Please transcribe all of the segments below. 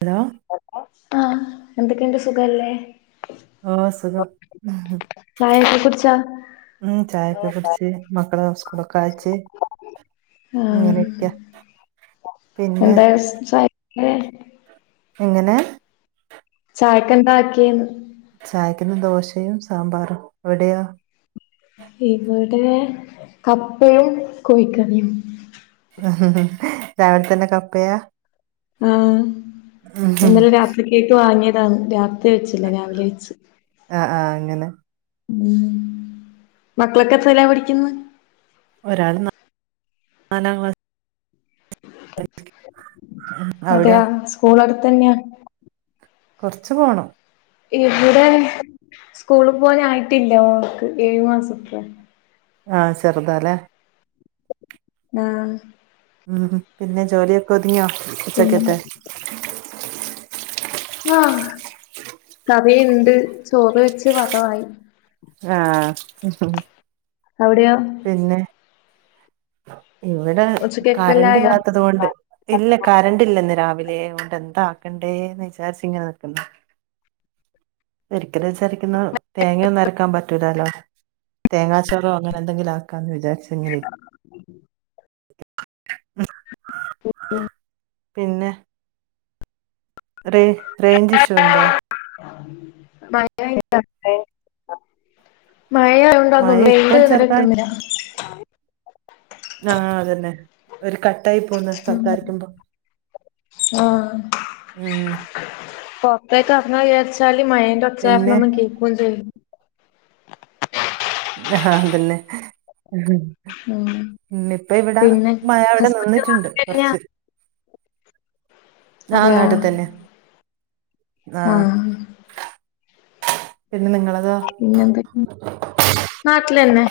Hello, ആഹ്, എന്തൊക്കെണ്ട് സുഖല്ലേ? ആഹ്, സുഖം. ചായക്കെ കുടിചോ? ഉം ചായൊക്ക കുടിച്ചി മക്കള സ്കൂള് കാക്കി ഇങ്ങനെ ആഹ് ഇര്ക്യാ പിന്നെ മസ്റ്റ് ട്രൈ ങ്ങ് എങ്ങനെ ചായക്കെന്താ ആക്കിയേന്ന് ചായക്ക്ന്ന് ദോശയും സാമ്പാറും ഇവ്ടെയാേ ഇവ്ടെ കപ്പയും കോയിക്കറിയും രാവിലെ തന്നെ കപ്പയാ ആഹ് എന്നാലും രാത്രികേക്ക് വാങ്ങിയതാന്ന് രാത്രി വെച്ചില്ല രാവിലെ വെച്ച് ആഹ് ആഹ് അങ്ങനെ ഉം മക്കളെക്കെ എത്രൈലാ പഠിക്ക്ന്ന് ഒരാള്ന നാലാം ക്ലാസ് അവിടെയോ അതെയാ സ്കൂള് അട്ത്തെന്നെയാ കൊറച്ച് പോണം ഇവിടെ സ്കൂള്പുവാൻ ആയിട്ടില്ലഓവർക്ക് ഏഴു മാസത്തെ ആഹ് ചെറ്താല്ലെ നാ ഉം പിന്നെ ജോലിയൊക്കെ ഒതുങ്ങിയാേ പിന്നെ ഉച്ചക്കത്തെ ആഹ് കറിയ്ണ്ട് ചോറ് വെച്ച് വാകമായി ആഹ് അവ്ടെയാേ പിന്നെ ഇവടെ കറണ്ട് ഉച്ചക്കൊക്കെല്ലായോ ഇല്ലാത്തത് കൊണ്ട് ഇല്ല കറണ്ട് ഇല്ല ഇന്ന് രാവിലെ ആവോണ്ട് എന്താ ആക്കണ്ടേന്ന് വിചാരിച്ച് ഇങ്ങനെ നിക്ക്ന്ന് ഒരിക്കലും വിചാരിക്ക്ന്ന തേങ്ങയൊന്നും അരക്കാംപറ്റൂലാല്ലോ തേങ്ങാച്ചോറോ അങ്ങനെ എന്തെങ്കിലും ആക്കാന്ന് വിചാരിച്ച് ഇങ്ങനെ ഇരി പിന്നെ റെെ റൈഞ്ച് ഇഷൂഉണ്ടോ [unintelligible] ആഹ് മായെയാ എന്താപ്പൊ മഴ റൈഞ്ച് ഇപ്പം പർഞ്ഞാ കിട്ട്ണ്ല്യ ആഹ് അതന്നെ ഒരു കട്ടായി പോവുന്നു ഉം സംസാരിക്കുമ്പൊ ആഹ് പൊർത്തേക്ക് അർങ്ങാ വിചാരിച്ചാല് മയേന്റെ ഒച്ച കാരണം പിന്നെ ഒന്നും കേക്കുല്യേനും നെഹാ അങ്ങൻതന്നെ ഉം ഇന്ന്പ്പ ഇവിടെ പിന്നെ മയഅവടെ ഹസ്ബൻഡ് നിന്ന്ട്ട്ണ്ട് നാട്ടില് തന്നെയാ കാെർച്ച് ആഹ് അതെയാ നാട്ട്തെന്നെ ആഹ് പിന്നെ നിങ്ങളതാേ പിന്നെ എന്താെക്കെ നാട്ട്ലെന്നെ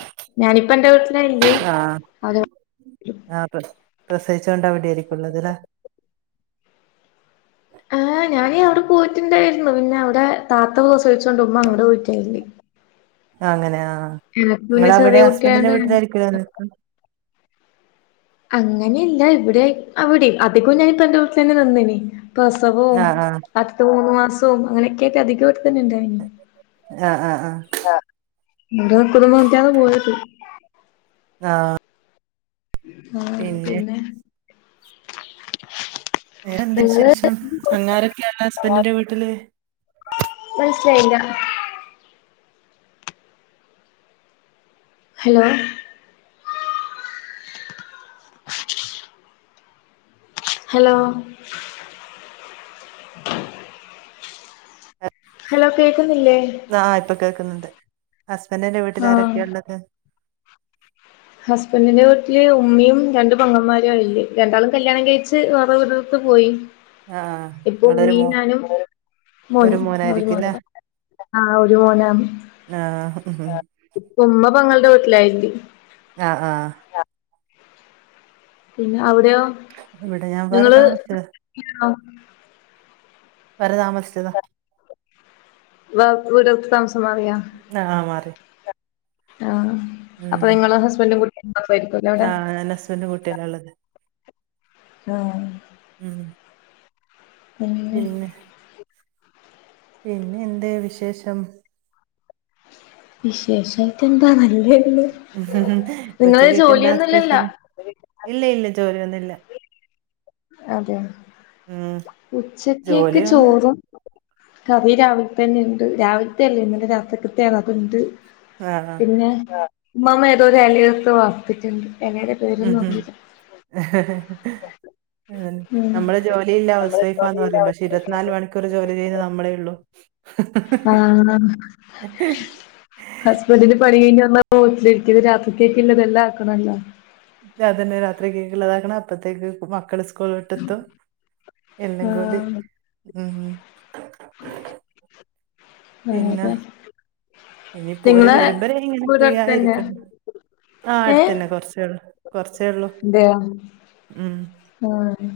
ഞാനിപ്പ എന്റെ വീട്ട്ലാഇല്യേ ആഹ് ആഹ് പ്രസ് പ്രസവിച്ചോണ്ട് അവിടേരിക്കും ഉള്ളത് ലെ ആഹ് ഞാനി അവടെ പോയിറ്റ് ഇണ്ടായിരുന്നു പിന്നെ അവടെ താത്തക്കെ കൊറച്ച് വേടിച്ചാെണ്ടോവും ഇമ്മ അങ്ങട് പോയിറ്റേ ആഹ് അങ്ങനെ ആഹ് പിന്നെ ഇങ്ങളവടെ ചെറിയ ഹസ്ബെന്റിന്റെ കുട്ടിയായോണ്ട് വീട്ടിലായിരിക്കുല്ലെ നിക്ക്ണ്ട അങ്ങനിഎല്ല ഇവിടേം അവിടം അത്ക്കും ഞാനിപ്പാെ എന്റെ വീട്ട്ലെന്നെ നിന്നീന് ആ പ്രസവവും ആ ആദ്യത്തെ മൂന്നു മാസവും അങ്ങനെക്കേറ്റ് അധികം ഇവ്ട്തന്നെ ഇണ്ടായിന് ആഹ് ആഹ് ആഹ് ആഹ് മുട്യോക്കലിന് ആൾക്കാരെ പോയോക്ക് ആഹ് ആഹ് പിന്നെ വേറെ എന്ത് നിങ്ങള് വിശേഷം പിള്ളാരൊക്കെ എല്ലാം ഹസ്ബെന്റിന്റെ വീട്ടില് മനസ്സിലായിലാ ഹലോ ഹലോ. ഹലോ കേൾക്കുന്നില്ലേ. ആ ഇപ്പോ കേൾക്കുന്നുണ്ട്. ഹസ്ബൻറിന്റെ ആ വീട്ടിൽ- ആരൊക്കെയ ഉള്ളത്. ഹസ്ബൻഡിന്റെ വീട്ടില് ഉമ്മയും രണ്ട പങ്ങന്മാര ഇല്ലേ രണ്ടാളും- കല്യാണം കഴിച്ച് വേറെ ഇവിടത്ത് പോയി. ആഹ് ഇപ്പോ നിങ്ങളൊരു ഉമ്മീൻ മോ ഞാനും ഒരു മോനുംഒരു മോനായിരിക്കുംല്ലേ മോന്. ആഹാ ഒരു മോന്, ആഹ് ഉം ഉംമ്മ പങ്ങളുടെ വീട്ടിലായി. ആഹ ആഹ. പിന്നെ അവിടെയോ ഇവിടെ ഞാൻ വേറെ നിങ്ങള്ണോ താമസിച്ചതാ [unintelligible] വരതാമസ്ത. [unintelligible] ആഹ മാറി. ആഹാ അപ്പോ ഉം നിങ്ങള് ഹസ്ബൻഡും കുട്ടികും മാത്രമായിരിക്കല്ലോ അവിടെ? രണ്ട് കുട്ടിയൽ ഉള്ളത്. ആഹ. ഉം. ഉം [inaudible] പിന്നെ പിന്നെ എന്ത് വിശേഷം? വിശേഷായിട്ട് എന്താ നല്ല- ഉഉം ഉച്ചക്കൊക്കെ എന്താ- ജോലിയൊന്നുംല്ലല്ല സ്പെഷ്യൽ ഇല്ല, ഇല്ല. ജോലിയൊന്നുംല്ല. അതെ ഉം ഉച്ചക്കൊക്കെ ജോലിയൊന്ന് ചോറും, കഥ രാവിലത്ത തന്നെ ഉണ്ട്- രാവിലത്തെ അല്ലേ ഇന്നലെ രാത് കത്താണ് അതുണ്ട്. ആഹ് പിന്നെ ഉമ്മാമ്മ ഏതോ ഒരില- എടുത്തു വറത്തുട്ടു ണ്ട്. ഉം.. ഉം.. [inaudible] [unintelligible] അതെ ഉം നമ്മള് ജോലിയില്ല, ഹൗസ് വൈഫാന്ന് പറയും പക്ഷ ഇരുപത്തിനാല് മണ- മണിക്കൂർ ജോലി ചെയ്യത് നമ്മളേ ഉള്ളു. ആഹാ. ഇതിന്റെ പണി കഴിഞ്ഞഞ് വന്നാ ഓട്ടിലിരിക്കത് രാത്രിക്കക്കുള്ളതല്ല ആാക്കണല്ലോ. തന്നെ രാത്രി കേക്ക ഉള്ളതാക്കണം അപ്പഴത്തേക്ക് മക്കൾ- കോട്ടത്തും എല്ലാം കൂടി, ആഹ് ഉം ഉം [unintelligible] ഇനിയിപ്പോര് നിങ്ങളെ വെരുമ്പരേ ഇങ്ങനെ വീട് അടുത്തന്നെയാ പ്രിയായിരിക്കണം. ആഹ ഏഹ് അടുത്തന്നെ കുറച്ചേള്ളൂ കുറച്ചേ ഉള്ളു ഉം. ആഹാ.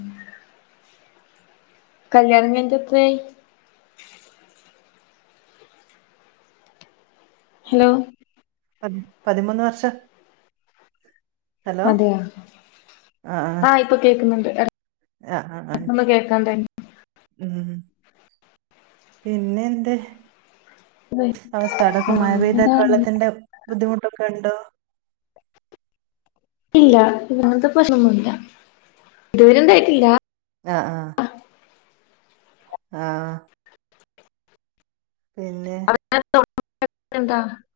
കല്യാണണംകഴിഞ്ഞിട്ട്- എത്രെആയി. ഹലോ. പ പതിമൂന്ന് വർഷം. ഹലോ അതെയ, ആഹ ഇപ്പോ കേൾക്കുന്നുണ്ട്. ആഹ, ആഹ, ആഹാ. ഉം പിന്നെ എന്താ? അവസ്ഥ അടൊക്കെ മഴപെയ്തര, വെള്ളത്തിന്റെ ബുദ്ധിമുട്ടൊക്കെ ഉണ്ടോ? ഇല്ല ഇതത്തെ പ്രശ്നൊന്നില്ല, ഇതുവരെ ഇണ്ടായിട്ടില്ല. ആഹാ ആഹാ. ആഹാ പിന്നെ.. [unintelligible]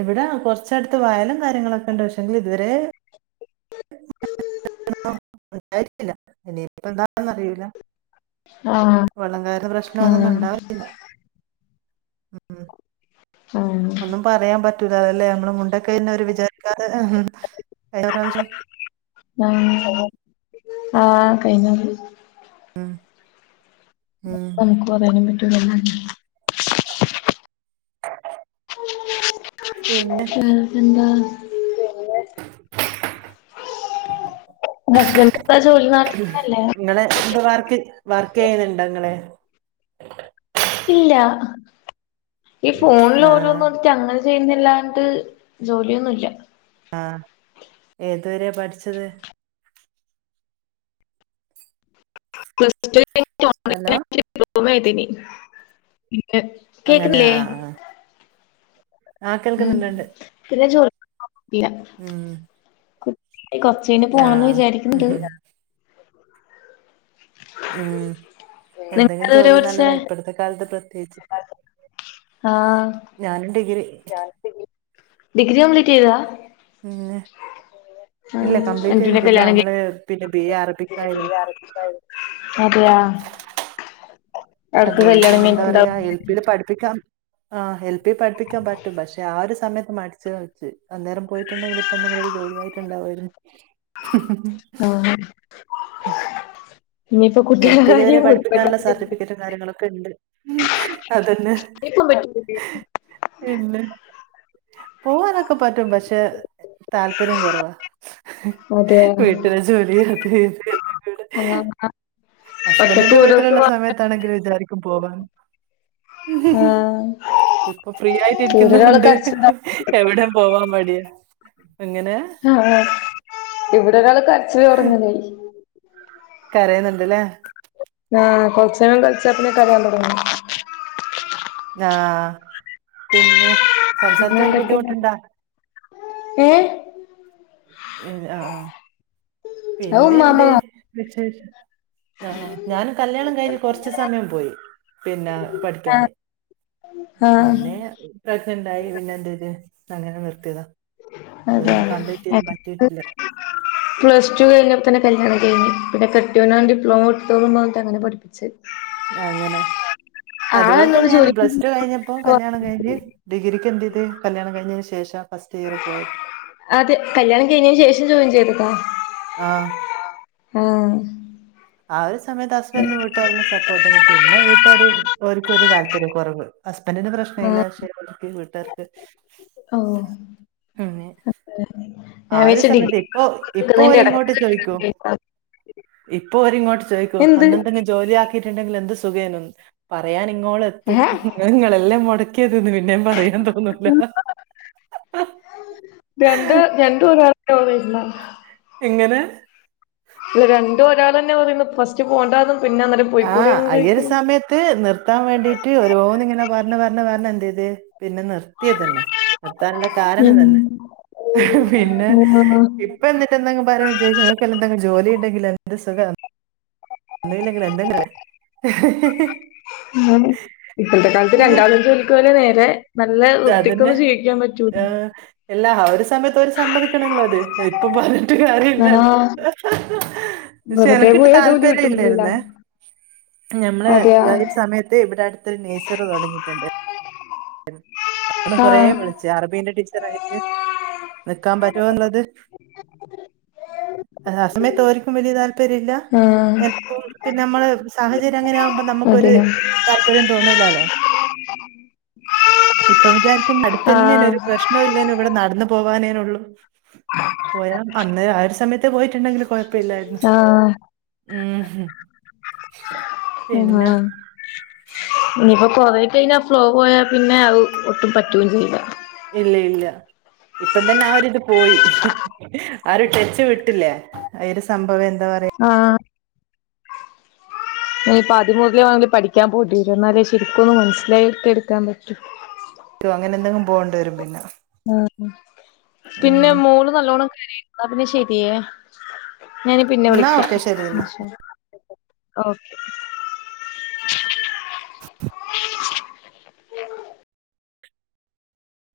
ഇവിട കൊറച്ചടുത്ത് വയലും, കാര്യങ്ങളൊക്കെ ഉണ്ട്. പക്ഷെങ്കിൽ ഇതുവരെ- ഇപ്പന്താ അറില്ല. ആഹ് വള്ളം കാരന് പ്രശ്നം ആഹ് അതൊന്നും ഉണ്ടാവില്ല ഉം. ആഹാ. ഒന്നും പറയാൻ പറ്റൂല്ല അതല്ലേ, നമ്മള് മുണ്ടക്കയന്നെ ഒരു വിചാരിക്കാതെ വേറെരു. ആഹ് കഴിഞ്ഞു ആഹ് കഴിഞ്ഞു ആഹ് ആഹ് നമുക്ക് പറയാനും പറ്റൂലല്ലോ പിന്നെ ക്ഷേ ഇതെന്താ ഹസ്ബൻഡ് എന്താ ജോലി നാട്ടിലന്നല്ലേ ഇങ്ങള് ത് വർക്ക് വർക്ക് ചെയ്യ്ന്നുണ്ടോ ഇങ്ങള് ഇല്ല ഈ ഫോണിൽ ആ ഓരോന്ന് നോക്കി അങ്ങനെ ചെയ്യുന്നല്ലാണ്ട് ജോലിയൊന്നുല്ല ആഹ് ഏത് വരെ പഠിച്ചത് പ്ലസ് ടു കഴിഞ്ഞ് ഹലോ ഓൺലൈനായിട്ട് ഡിപ്ലോമ ചെയ്തീനി പിന്നെ അങ്ങനെ കേക്കുന്നില്ലേ ആഹ് ആഹ് ഉം പിന്നെ ജോലിക്കൊന്നും [unintelligible] ഉം [unintelligible] കൊറച്ച് കഴിഞ്ഞ് ആ പോണംന്ന് ഉം വിചാരിക്ക്ന്ന്ണ്ട് ഉം എന്തെങ്കിലും നിങ്ങളേതുവരെ ജോലി പഠിച്ചേ നല്ലതാ ഇപ്പഴത്തെ കാലത്ത് പ്രത്യേകിച്ച് ആഹ് ഞാനും ഡിഗ്രി ഡിഗ്രി കംപ്ലീറ്റ് ചെയ്തതാ പിന്നെ പിന്നെ ഇല്ല ആഹ് കംപ്ലീറ്റ് അഞ്ചു ചെയ്തിട്ടില്ല കല്യാണം കഴി നമ്മള് പിന്നെ ബി എ അറബിക്കായിരുന്നു അതെയാ അവർക്ക് അതുകൊണ്ട് കല്യാണം തന്നെ എന്താ പറയാ കഴിഞ്ഞിട്ടുണ്ടാവും എൽ പി യില് പഠിപ്പിക്കാം ആഹ് എൽ പി പഠിപ്പിക്കാൻ പറ്റും പക്ഷെ ആ ഒരു സമയത്ത് മടിച്ച് ച്ച് അന്നേരം പോയിട്ടുണ്ടെങ്കിൽ ഇപ്പ എന്തെങ്കിലൊരു ജോലി ആയിട്ടുണ്ടാവായിരുന്നു ആഹ് ഇഞ്ഞ്പ്പം കു എൽ പി ൽ വരെ പഠിപ്പിക്കാൻള്ള സർട്ടിഫിക്കറ്റും കാര്യങ്ങളൊക്കെ ണ്ട് അതെന്നെ ഇപ്പം പറ്റും കുട്ടിയേ ഇല്ല പോവാത ഇപ്പ പറ്റും പക്ഷെ താല്പര്യം കുറവാ അതെയോ വി ട്ട് പോയ ജോലി അത് [inaudible] ആഹ് ഹസ്ബൻഡിന്റെ വീട്ടില്ള്ള വാങ്ങാ സമയത്താണെങ്കിൽ വിചാരിക്കും പോവാന്ന് ആ ഇപ്പം ഫ്രീ ഇവിടെ ആയിട്ടിരിക്കുന്ന ഒരാള് കൊണ്ട് കരച്ചിലാ എവിടെം പോവാൻ മടിയാ എങ്ങനെ ഹാ ഇവിടെ ഒരാള് കരച്ചില് തൊടങ്ങാനായി കരയുന്നുണ്ട്ല്ലേ ആഹ് കൊറച്ച് നേരം കളിച്ച പിന്നെ കരയാൻ തൊടങ്ങും ആഹ് പിന്നെ സംസാരിക്കാൻ ബുദ്ധിമുട്ടുണ്ടാ ഏഹ് ഏഹ് ആഹ് ആഹ് അത് ഉമ്മാമ പിന്നെന്തേ വിശേഷം ആഹ് ഞാനും കല്യാണം കഴിഞ്ഞ് കൊറച്ച് സമയം പോയി പിന്നെ പഠിക്കാന് ആ പിന്നെ വിശേഷണ്ടായി പിന്നെ എന്ത് ചെയ്ത് അങ്ങനെ നിർത്തിയത അതാണ് ചെയ്യാൻ പറ്റിയിട്ടില്ല പ്ലസ് ടു കഴിഞ്ഞപ്പന്നെ കല്യാണം കഴിഞ്ഞ് പിന്നെ കെട്ടിയോന ഡിപ്ലോമ ഇട്ത്തോന്ന് പറഞ്ഞിട്ട് അങ്ങനെ പഠിപ്പിച്ച് അങ്ങനെ അതുപോലെ തന്നെ ആളെന്നോട് ഞാനും ചോദിക്കും പ്ലസ് ടു കഴിഞ്ഞപ്പോ കല്യാണം കഴിഞ്ഞ് ഡിഗ്രിക്ക് എന്ത് ചെയ്ത് കല്യാണം കഴിഞ്ഞതിന് ശേഷ ഫസ്റ്റ് ഇയർ പോയത് അതെ കല്യാണം കഴിഞ്ഞതിന് ശേഷം ജോയിൻ ചെയ്തതാ ആഹ് ആ ആ ഒരു സമയത്ത് ഹസ്ബൻ്റും വീട്ടുകാരല്ലാം സപ്പോർട്ടന്നെ. പിന്നെ വീട്ടുകാര് ഓര്കൊരു താൽപര്യ കുറവ്. ഹസ്ബൻ്റിന് പ്രശ്ന ആ ഇല്ല. പക്ഷെ വീട്ടുകാർക്ക് ഓ പിന്നെ. ആ ഞാൻ ഒരു വിചാരിച്ച് ഡിഗ്രി സമയത്ത്. ഇപ്പോ ഇപ്പോ എടുക്കുന്നതിന്റെ ഇടക്ക് ഒരിങ്ങോട്ട് ചോദിക്കോ. കല്യാണം [unintelligible] ഇപ്പോ ഓരിങ്ങോട്ട് ചോയ്ക്കും. എന്ത് അന്ന് എന്തെങ്കിലും ജോലി ആക്കിയിട്ടുണ്ടെങ്കിൽ എന്ത് സുഖേനുന്ന്. പറയാൻ ഇങ്ങോളെ ത്തു ഏഹ് ത്തും നിങ്ങളല്ലേ മുടക്കിയത് ന്ന് പിന്നെ പറയാൻ തോന്നൂല. രണ്ട് രണ്ട് ഒരാള് തന്നെ [unintelligible] ഇര്ന്നോ എങ്ങനെ രണ്ടും ഒരാളെന്നെ പറയുന്നു. ഫസ്റ്റ് പോണ്ടാന്നും പിന്നെ അന്നേരം ആ പോയിക്കൂടെന്നും അയ്യര ചോദിക്കുന്നു സമയത്ത്. ത്. നിർത്താൻ വേണ്ടീട്ട് ഓരോന്ന് ഇങ്ങനെ പറഞ്ഞ് പറഞ്ഞ് പറഞ്ഞ് എന്ത് ചെയ്ത് പിന്നെ നിർത്തി തന്നെ. നിർത്താനുള്ള കാരണം തന്നെ. പിന്നെ ഉം ആഹ് ഇ ഇപ്പോ ന്ന്ട്ട് എന്തെങ്കിലും പറെം ചെയ്യും ഓക്ക് എന്തെങ്കിലും ജോലിണ്ടെങ്കില് എന്ത് സുഖാന്ന്. ഈ ബന്ധങ്ങള് ഇപ്പത്തെ കാലത്ത് രണ്ടാളും ഒരു ജോലിക്ക പോലെ നേരെ നല്ല അതന്നെ വൃത്തിക്കൊന്നും ജീവിക്കാൻ പറ്റൂ. ആഹ് എല്ലാ ഒരു സമയത്ത് അവര് സമ്മതിക്കണല്ലോ അത്. ഇപ്പൊ പറഞ്ഞിട്ട് കാര്യമില്ലാ. ആഹ് [inaudible] പക്ഷെ വെറുതെ എനക്കട്ട് പോയാ ജോലി താല്പര്യം കിട്ടൂലല്ല ഇല്ലായിരുന്നേ. ഞമ്മള അതെയോ ഒരു സമയത്ത് ഇവിടെ അടു ത്ത് നഴ്സറി തുടങ്ങിയിട്ടുണ്ട്. അവിടന്ന് കൊറെ ആഹ് വിളിച്ചു. അറബിൻ്റെ ടീച്ചറായിട്ട് നിക്കാൻ പറ്റ്വോന്ന്ളളത്. ആ സമയത്ത് ഓരിക്കും വല്ല്യ താല്പര്യം ഇല്ല. ആഹ് എനക്കും പിന്നെ നമ്മള് സാഹചര്യം അങ്ങനെ ആകുമ്പോൾ നമുക്കൊര് അതെയോ താല്പര്യം തോന്നൂലല്ലോ. ഇപ്പ വിചാരിക്കും അടുത്തന്നേനു. ആഹ് ഒരു പ്രശ്നും ഇല്ലേനു. ഇവിടെ നടന്നു പോവാനേനുള്ളൂ. പോയാം അന്ന് ആ ഒരു സമയത്ത് പോയിട്ടുണ്ടെങ്കില് കൊഴപ്പമില്ലായിരുന്നു. ആഹ് ഉഹും അഹാ ഇനിയിപ്പോ കൊറേ കഴിഞ്ഞാ ഫ്ലോ പോയാൽ പിന്നെ അത് ഒട്ടും പറ്റുകയും ല്ല. ഇല്ലഇല്ല ഇപ്പം തന്നെ ആ ഒരിത് പോയി. ആരുടച്ച് വിട്ടില്ലേ അ ഒരു സംഭവം എന്താ പറയാ. ആഹ് ഇനിപ്പോ ആദ്യം മുതലേ വാണങ്കി പഠിക്കാൻ പോണ്ടേരും. ന്നാലേ ശരിക്കൊന്നു മനസിലാക്കിയെടുക്കാൻ പറ്റുള്ളു. പ്പൊ അങ്ങനന്തേലും പോണ്ടിരും പിന്ന. ഉം. പിന്നെ മോള് നല്ലോണം കരയാ ന്നാ പിന്നെ ശരിയേ. ഞാന് പിന്നെ എന്നാ വിളിക്കാ. ഓക്കെ എന്നാ ഓ ശരി ഓകെ. [inaudible]